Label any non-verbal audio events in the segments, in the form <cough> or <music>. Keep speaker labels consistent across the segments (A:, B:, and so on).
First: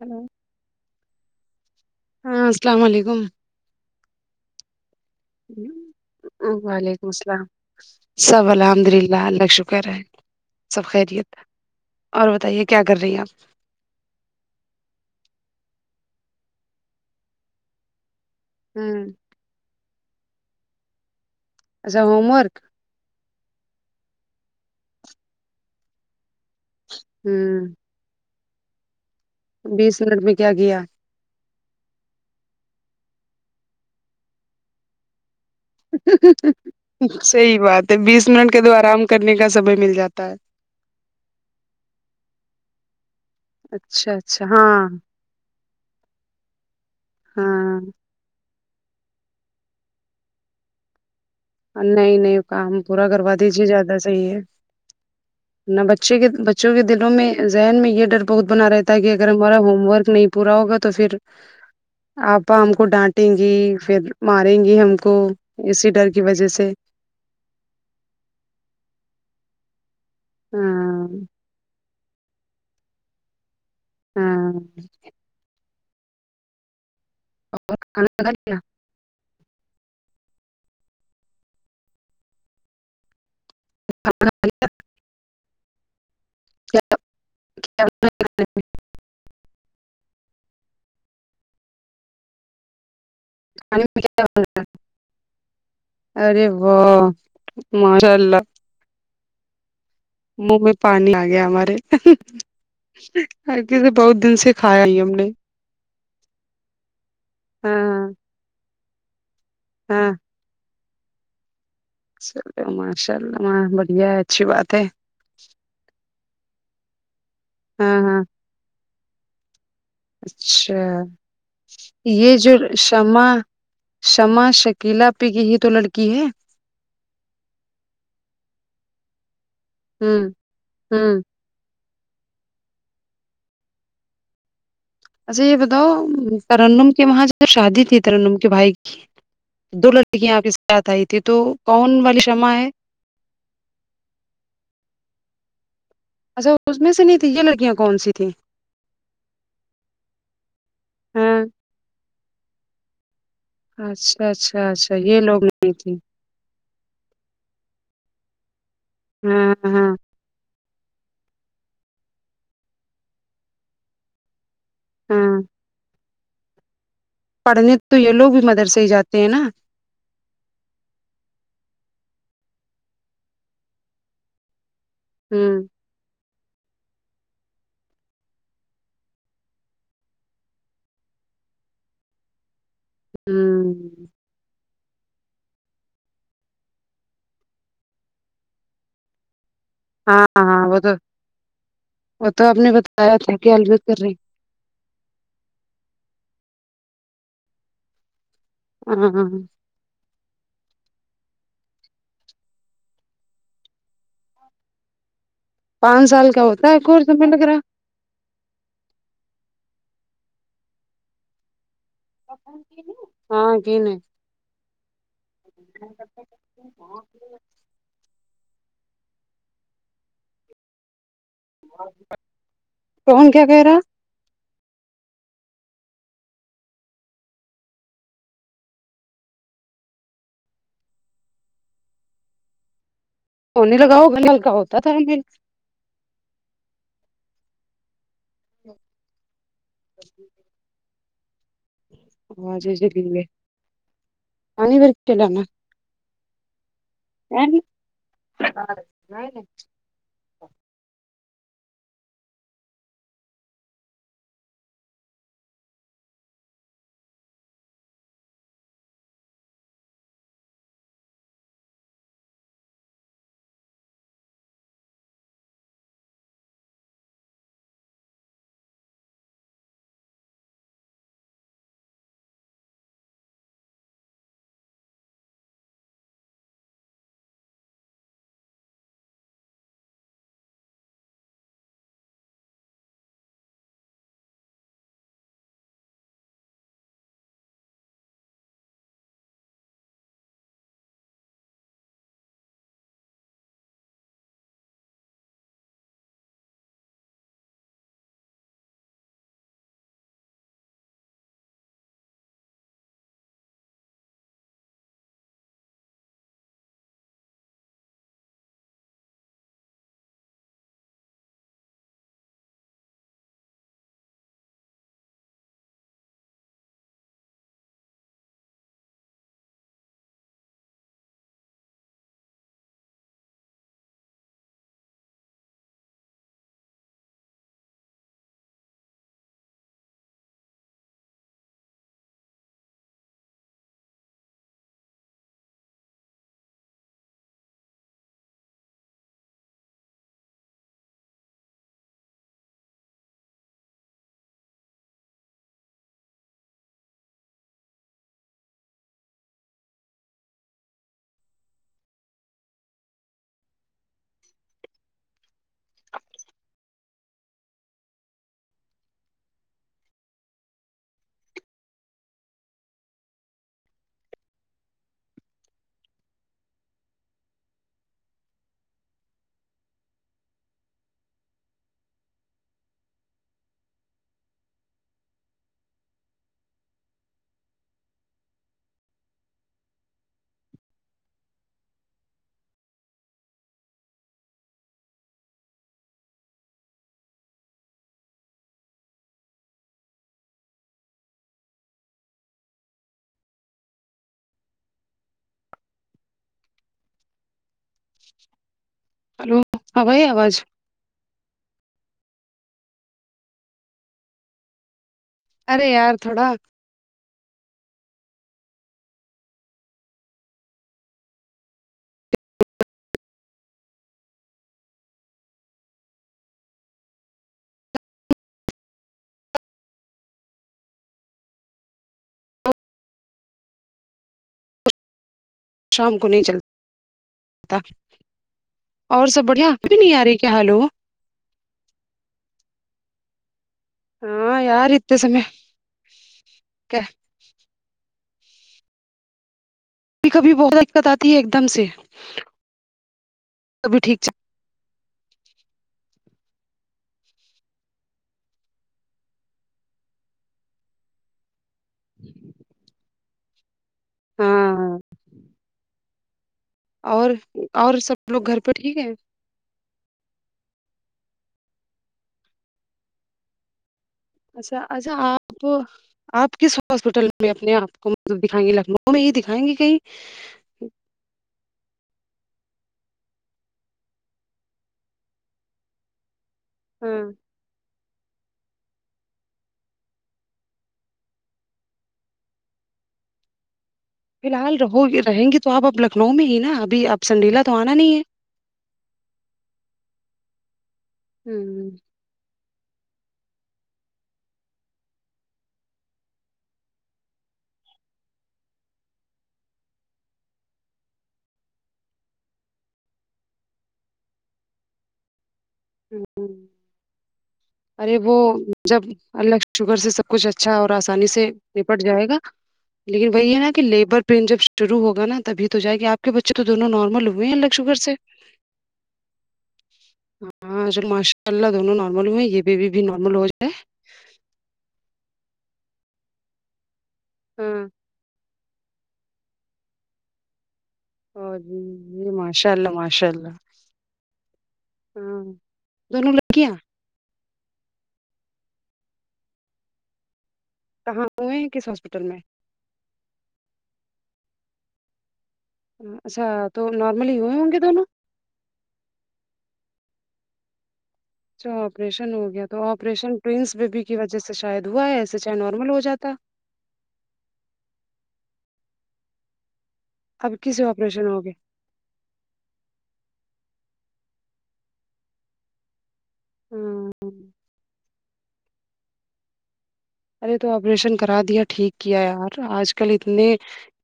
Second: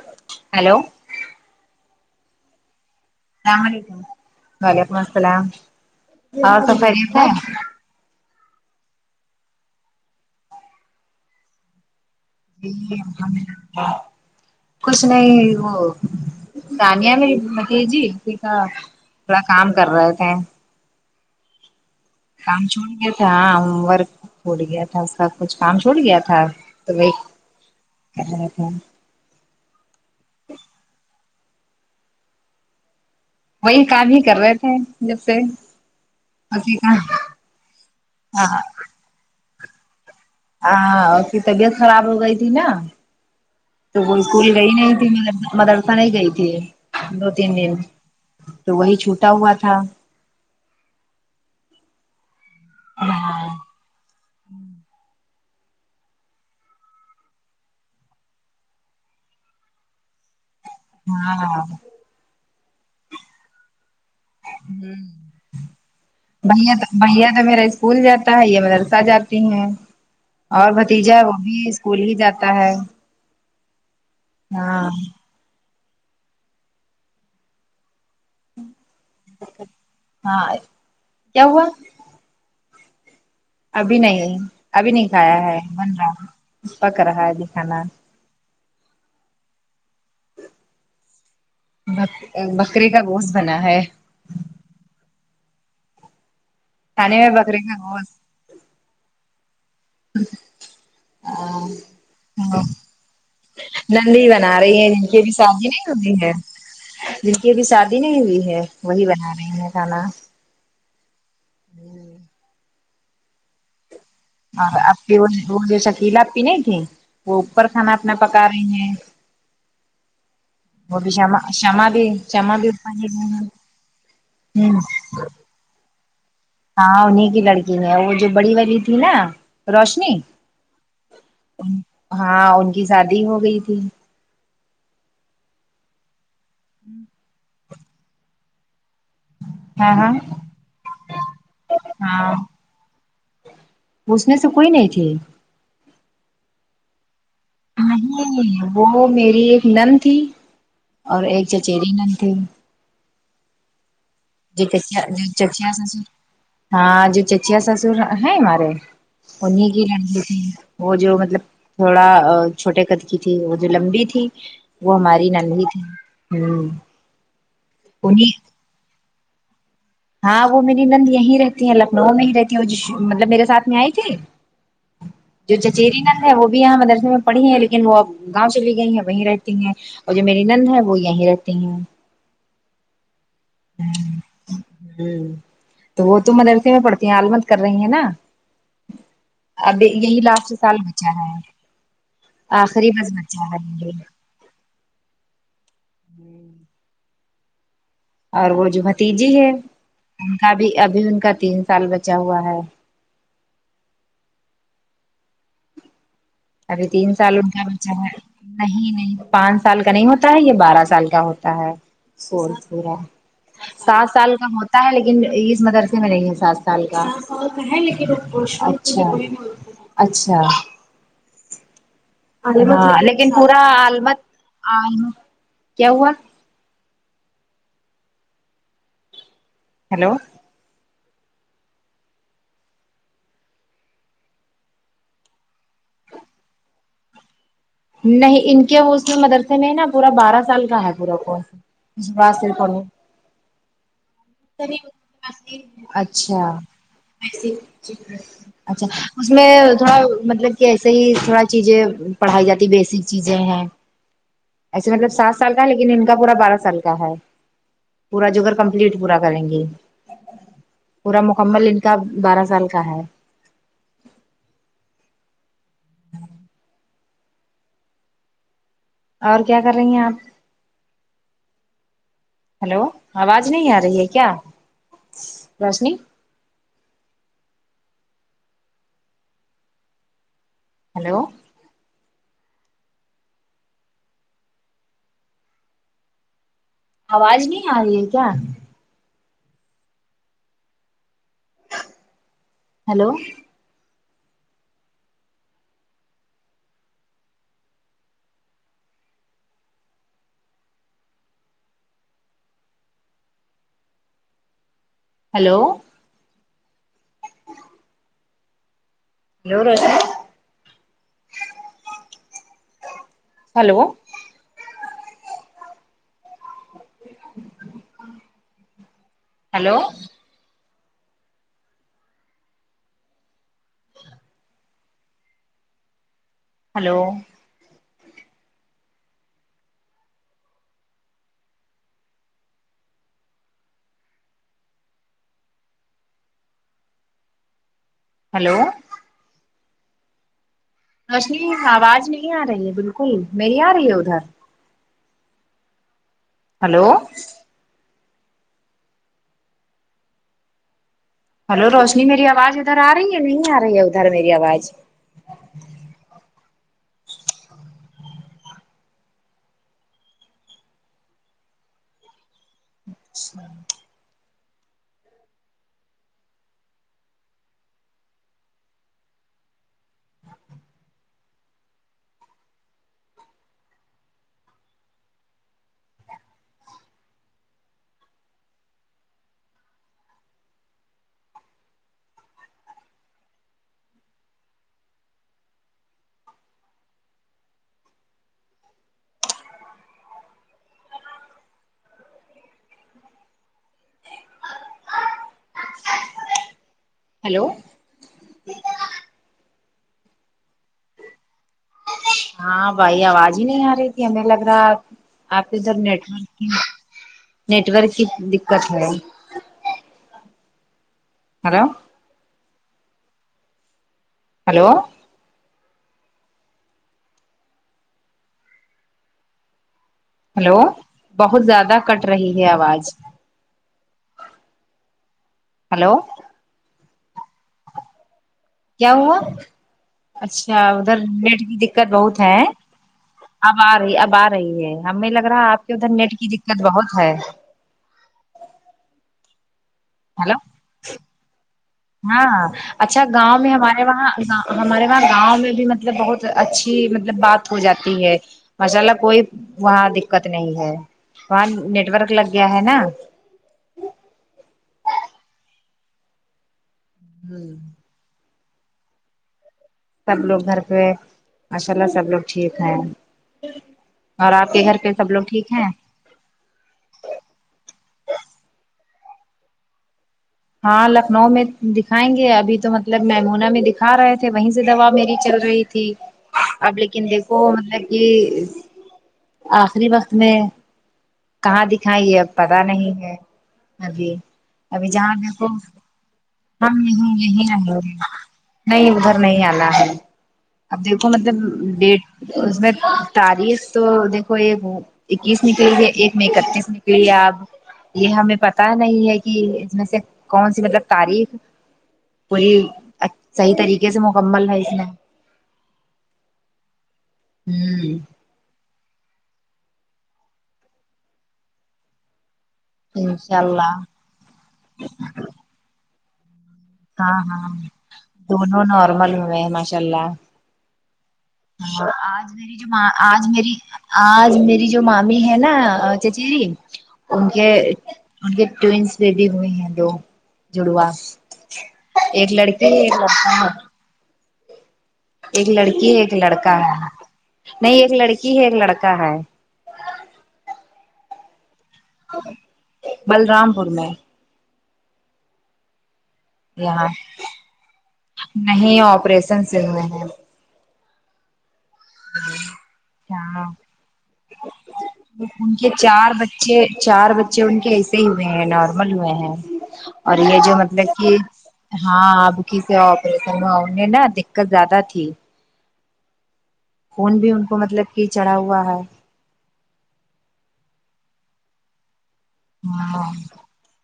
A: hello
B: hello
A: ہاں السلام علیکم
B: السلام علیکم وعلیکم السلام اور سب
A: وعلیکم
B: خیریت ہے
A: السلام سب الحمد للہ اللہ شکر ہے سب خیریت اور بتائیے کیا
B: جی
A: کر رہی ہیں
B: الحمد
A: آپ
B: للہ کچھ نہیں وہ سنیا میری بھتیجی اا
A: ہوں
B: تھوڑا کام کر رہے تھے
A: اچھا ہو
B: کام چھوٹ گیا تھا ہاں ہو ورک پھوٹ گیا تھا سب کچھ کام چھوٹ گیا تھا
A: ہوں
B: <unintelligible>
A: بیس منٹ میں کیا کیا
B: وہی کام ہی کر رہے تھے جب سے اسی کا
A: صحیح بات ہے بیس
B: ہاں
A: منٹ کے تو آرام کرنے کا سمے مل جاتا ہے
B: ہاں آپ کی طبیعت خراب ہو گئی تھی نا تو
A: اچھا
B: وہ
A: اچھا
B: اسکول گئی
A: ہاں
B: نہیں تھی مدرسہ نہیں گئی تھی دو تین دن
A: ہاں
B: تو وہی چھوٹا ہوا تھا
A: نہیں نہیں کام پورا کروا دیجیے زیادہ صحیح ہے نہ بچے کے بچوں کے دلوں میں ذہن میں یہ ڈر بہت بنا رہتا ہے کہ اگر ہمارا ہوم ورک نہیں پورا ہوگا تو پھر
B: ہاں
A: آپا ہم کو ڈانٹیں گی پھر ماریں گی ہم کو اسی ڈر کی وجہ سے
B: بھیا تو بھیا تو میرا اسکول جاتا ہے یہ مدرسہ جاتی ہیں اور بھتیجا وہ بھی اسکول ہی جاتا ہے
A: ہاں اور کھانا کھالیا
B: ہاں کیا ہوا ابھی نہیں ابھی نہیں کھایا ہے بن رہا پک رہا ہے ابھی کھانا بک بکری کا گوشت بنا ہے
A: کھانے میں <unintelligible> کیا کیا بولتا ارے واہ
B: کھانے میں بکرے کا
A: ماشاء
B: گوشت
A: اللہ منہ میں پانی آ گیا ہمارے کیونکہ
B: نند
A: بہت
B: ہی
A: دن سے
B: بنا رہی
A: کھایا
B: ہیں
A: ہی
B: جن
A: ہم
B: کی
A: نے
B: ابھی شادی نہیں ہوتی ہے جن کی ابھی شادی
A: ہاں
B: نہیں ہوئی ہے وہی بنا رہے ہیں کھانا
A: ہاں چلو ماشاء اللہ ما بڑھیا ہے اچھی بات
B: اور
A: ہے
B: آپ کے وہ جو شکیلا آپپی نہیں تھی وہ اوپر کھانا
A: ہاں
B: اپنا
A: ہاں
B: پکا رہے ہیں
A: اچھا
B: وہ بھی شمع شمع بھی
A: یہ جو
B: شمع بھی اوپر ہی
A: شمع
B: ہیں،
A: شمع
B: ہوں
A: شکیلا آپی کی ہی تو لڑکی ہے
B: ہاں انہیں کی لڑکی ہے وہ جو بڑی والی تھی نا روشنی
A: ہوں ہوں
B: ہاں ان کی شادی ہو گئی تھی
A: اچھا یہ بتاؤ ترنم کے وہاں شادی تھی ترنم کے بھائی کی دو
B: ہاں ہاں
A: لڑکیاں آپ کے ساتھ آئی تھی تو کون والی
B: ہاں
A: شمع ہے
B: اس میں سے کوئی نہیں تھی
A: اچھا اس میں سے نہیں تھی کیا لڑ
B: نہیں وہ میری ایک نند تھی اور
A: ہاں
B: ایک چچیری نند تھی
A: اچھا اچھا اچھا یہ لوگ نہیں تھی
B: <unintelligible> ہاں جو چچیا سسر ہے ہمارے
A: ہاں
B: انہیں
A: ہاں
B: لڑکی تھی وہ جو مطلب تھوڑا چھوٹے قد کی تھی وہ جو لمبی تھی وہ ہماری
A: ہاں
B: نند ہی تھی ہمم
A: پڑھنے تو یہ لوگ بھی مدرسے ہی جاتے ہیں نا
B: ہاں وہ میری نند یہی رہتی ہے لکھنؤ میں ہی رہتی ہے وہ جو مطلب میرے ساتھ میں آئے تھے جو
A: ہوں
B: چچیری نند وہ بھی یہاں مدرسے میں پڑھی ہے لیکن وہ اب گاؤں چلی گئی ہیں وہیں رہتی ہیں اور جو میری نند ہے وہ یہی رہتی ہیں
A: ہوں
B: ہمم تو وہ تو مدرسے میں پڑتی ہیں عالمت کر رہی ہیں نا ابھی یہی
A: ہاں
B: لاسٹ
A: ہاں
B: سال
A: وہ تو
B: بچا ہے
A: وہ تو آپ نے
B: آخری بس
A: بتایا تھا
B: بچا
A: کہ البت
B: رہا
A: کر رہی
B: اور وہ جو
A: ہاں ہاں
B: بھتیجی
A: ہاں
B: ہے ان کا بھی ابھی ان کا تین سال بچا ہوا ہے
A: پانچ سال کا ہوتا ہے
B: ابھی
A: کورس
B: تین
A: ہمیں
B: سال
A: لگ
B: ان
A: رہا
B: کا نہیں نہیں پانچ سال کا نہیں ہوتا ہے یہ بارہ سال کا ہوتا ہے کورس پورا
A: ہاں کی نہیں
B: سات سال کا ہوتا ہے لیکن اس مدرسے میں نہیں ہے سات سال کا سات سال ہے لیکن <unintelligible> اچھا اچھا
A: <unintelligible>
B: لیکن
A: کون کیا
B: پورا
A: کہہ رہا
B: البتہ کیا ہوا ہلو
A: سنے لگاؤ ہو نلکا ہوتا تھا <unintelligible>
B: نہیں ان کے وہ اس میں مدرسے میں نا پورا بارہ سال کا ہے پورا کورس
A: آواز چلیے پانی بھر چلانا
B: <unintelligible> اچھا اچھا اس میں تھوڑا مطلب کہ ایسے ہی تھوڑا چیزیں پڑھائی جاتی بیسک چیزیں ہیں ایسے مطلب سات سال کا ہے لیکن ان کا پورا بارہ سال کا ہے پورا جوگر کمپلیٹ پورا کریں گے پورا مکمل ان کا بارہ سال کا ہے اور کیا کر رہی ہیں آپ ہلو آواز نہیں آ رہی ہے کیا روشنی ہیلو آواز نہیں آ رہی ہے کیا hello hello hello Roshan hello hello hello hello روشنی آواز نہیں آ رہی ہے بلکل میری آ رہی ہے ادھر ہلو ہلو روشنی میری آواز ادھر آ رہی ہے نہیں آ رہی ہے ادھر میری آواز <unintelligible> ہلو
A: ہلو اب ائی آواز
B: ہاں بھائی آواز ہی نہیں آ رہی تھی ہمیں لگ رہا آپ کہ
A: ارے
B: ادھر
A: یار
B: نیٹورک
A: تھوڑا
B: کی نیٹورک کی دقت ہے ہلو ہلو ہلو بہت زیادہ کٹ رہی ہے آواز ہلو
A: شام کو نہیں چل ٹا
B: کیا
A: اور سب بڑھیا ابھی نہیں آ رہی کیا ہلو
B: سر نیٹ کی دقت بہت ہے اب آ رہی اب آ
A: ہاں
B: رہی
A: یار
B: ہے
A: اتنے
B: ہمیں
A: سمے
B: لگ رہا ہے آپ کے ادھر نیٹ کی دقت
A: کبھی
B: بہت ہے
A: کبھی
B: ہلو
A: بہت دقت آتی ہے ایک دم سے
B: ہاں اچھا گاؤں میں
A: کبھی
B: ہمارے
A: ٹھیک
B: وہاں گا ہمارے وہاں گاؤں میں بھی مطلب بہت اچھی مطلب بات ہو جاتی ہے ماشاء اللہ کوئی وہاں دقت نہیں ہے وہاں نیٹورک لگ گیا ہے نا
A: ہاں اور
B: ہوں
A: اور سب لوگ گھر پہ ٹھیک ہے
B: سب لوگ گھر پہ ماشاء اللہ سب لوگ ٹھیک ہیں اور آپ کے
A: اچھا
B: گھر پہ
A: اچھا
B: سب لوگ
A: آپ
B: ٹھیک ہیں
A: آپ کس ہاسپٹل میں اپنے آپ کو م <unintelligible> دکھائیں گے لکھنؤ میں ہی دکھائیں گی کہیں
B: ہاں لکھنؤ میں دکھائیں گے ابھی تو مطلب میمونا میں دکھا رہے تھے وہیں سے دوا میری چل رہی تھی اب
A: ہاں
B: لیکن دیکھو مطلب کہ آخری وقت میں کہاں دکھایے اب پتا نہیں ہے ابھی
A: فی الحال رہو
B: ابھی جہاں
A: رہیں گی
B: دیکھو
A: تو آپ اب لکھنؤ میں ہی نا
B: ہاں ہم
A: ابھی آپ
B: یہی
A: سنڈیلا
B: یہی
A: تو آنا
B: رہنگے
A: نہیں ہے
B: نہیں ادھر نہیں آنا ہے اب دیکھو مطلب ڈیٹ اس میں تاریخ تو دیکھو یہ اکیس نکل گئی ایک میک اپ کس نکلی ہے آپ یہ ہمیں پتا نہیں ہے کہ اس میں سے کون سی مطلب تاریخ وہی صحیح طریقے سے مکمل ہے اس میں
A: ہمم ارے
B: ہ
A: وہ جب اللہ کے شکر سے سب کچھ اچھا اور آسانی سے نپٹ جائے گا لیکن وہی
B: انشاء
A: ہے نا کہ
B: اللہ
A: لیبر پین جب شروع ہوگا نا تبھی تو جائے گی آپ کے بچے تو دونوں نارمل
B: ہاں
A: ہوئے ہیں اللہ
B: ہاں
A: کے شکر سے
B: دونوں نارمل ہوئے ہیں ماشاء اللہ
A: ہاں چلو ماشاء اللہ دونوں
B: اور
A: نارمل ہوئے ہیں
B: آج
A: یہ
B: میری جو
A: بیبی بھی
B: ماں
A: نارمل ہو
B: آج
A: جائے
B: میری آج میری جو مامی ہے نا چچیری ان کے
A: ہاں
B: ان کے ٹونز بیبی ہوئے ہیں دو جڑوا
A: اور یہ
B: ایک
A: ماشاء
B: لڑکی
A: اللہ
B: ایک
A: ماشاء
B: لڑکا
A: اللہ ہاں
B: ایک لڑکی ہے ایک
A: دونوں لڑکیاں
B: لڑکا ہے نہیں ایک لڑکی ہے ایک لڑکا ہے
A: کہاں ہوئی کس ہاسپٹل میں
B: بلرام پور میں
A: اچھا تو
B: یہاں
A: نارملی ہی ہوے ہوں گے دونوں
B: نہیں آپریشن سے ہوئے ہیں
A: اچھا آپریشن ہو گیا تو آپریشن
B: ہاں
A: ٹونز بیبی کی وجہ سے شاید ہوا ہے ایسے چاہے نارمل ہو جاتا
B: چھ چار بچے ان کے ایسے ہی ہوئے ہیں نارمل ہوئے ہیں اور
A: اب
B: یہ جو
A: کسے
B: مطلب
A: آپریشن
B: کہ
A: ہو گئے
B: ہاں اب کی سے آپریشن میں انہیں نا دقت زیادہ تھی
A: ہاں
B: خون بھی ان کو مطلب کہ چڑھا ہوا ہے
A: ارے تو آپریشن کرا دیا ٹھیک کیا یار آج کل
B: ہاں
A: اتنے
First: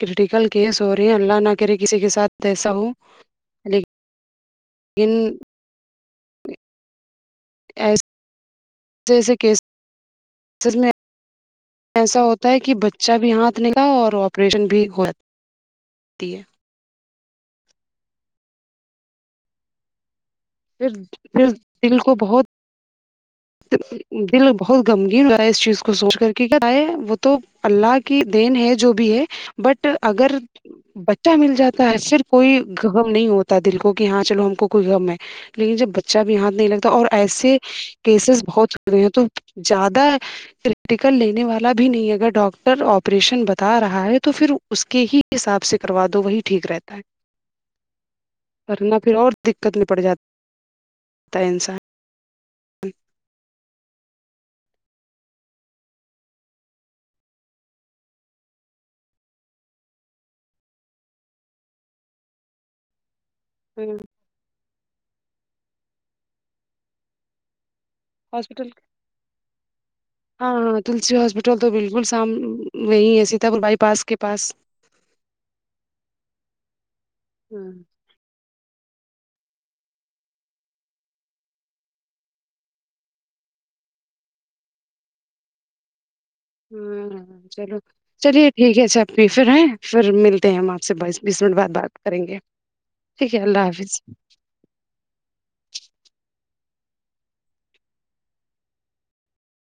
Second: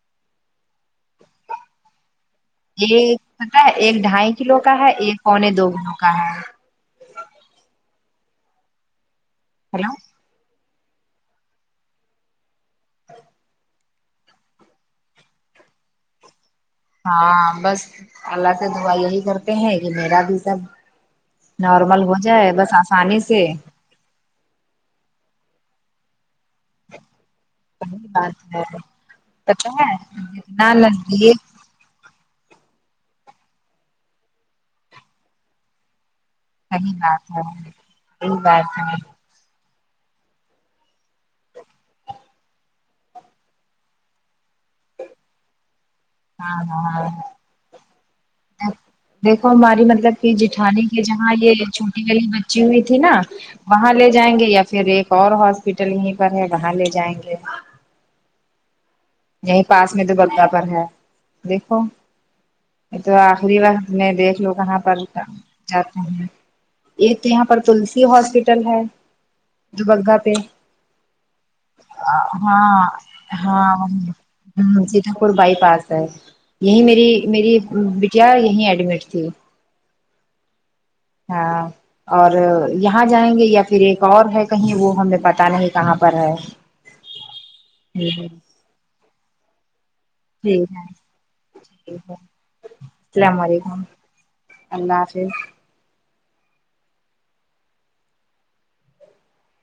A: کرٹیکل کیس ہو رہیں اللہ نہ کریں کسی کے ساتھ ایسا ہو
B: ایک پتا ہے ایک ڈھائی کلو کا ہے
A: لیکن
B: ایک پونے دو کلو کا ہے
A: ایے <unintelligible> جیسے کیس
B: ہیلو
A: سر نے ایسا ہوتا ہے کہ بچہ بھی ہاتھ ملا اور آپریشن بھی ہو یا تی ہے
B: ہاں بس اللہ سے دعا یہی کرتے ہیں کہ میرا بھی سب
A: پھر پھر دل
B: نارمل ہو
A: کو بہت
B: جائے بس آسانی سے
A: دل بہت گمگیر ہوا ہے اس چیز کو سوچ کر ہے وہ تو اللہ
B: صحیح
A: کی
B: بات
A: دین ہے جو بھی ہے
B: پتا
A: بٹ
B: ہے
A: اگر
B: جتنا
A: بچہ
B: نزدیک
A: مل جاتا ہے صرف کوئی غم نہیں ہوتا دل کو کہ ہاں چلو ان کو کوئی غم ہے لیکن جب بچ چہ بھی ہاتھ نہیں لگتا
B: صحیح
A: اور
B: بات ہے
A: ایسے
B: صحیح
A: کیسز بہت
B: بات ہے
A: ہوے ہیں تو زیادہ کریٹیکل لینے والا بھی نہیں اگر ڈاکٹر آپریشن بتا رہا ہے تو پھر اس کے ہی حساب سے کروا دو وہی
B: ہاں
A: ٹھیک
B: ہاں
A: رہتا ہے
B: ہاں
A: ورنہ پھر اور
B: دیکھو
A: دقت
B: ہماری
A: میں پڑ
B: مطلب
A: جاتا
B: کہ جیٹھانی کے جہاں
A: ہے
B: یہ
A: انسان
B: چھوٹی والی بچی ہوئی تھی نا وہاں لے جائیں گے یا پھر اور ہاسپٹل یہیں پر ہے وہاں لے جائیں گے یہی پاس میں دو بگگا پر ہے دیکھو یہ تو آخری وقت میں دیکھ لوں کہاں پر روکا جاتا ہیں ایک تو یہاں پر تلسی ہاسپٹل ہے دوبگہ پہ
A: ہاں ہاں تلسی ہاسپٹل تو بالکل سام
B: ہاں
A: وہیں ہے سیتا پور
B: ہاں
A: بائی پاس کے پاس
B: ہ سیتا پور بائی پاس ہے یہیں میری میری
A: ہاں
B: بٹیا یہی ایڈمٹ تھی ہاں اور یہاں جائیں گے یا پھر ایک اور ہے کہیں وہ ہمیں پتا نہیں کہاں پر ہے
A: ہوں چلو
B: ٹھیک ہے
A: چلیے ٹھیک ہے چھت پسراہا پھر ملتے ہیں ہم آپ سے بائیس بیس منٹ بعد
B: ٹھیک
A: بات
B: ہے
A: کریں گے ٹھیک
B: السلام
A: ہے اللہ
B: علیکم
A: حافظ
B: اللہ حافظ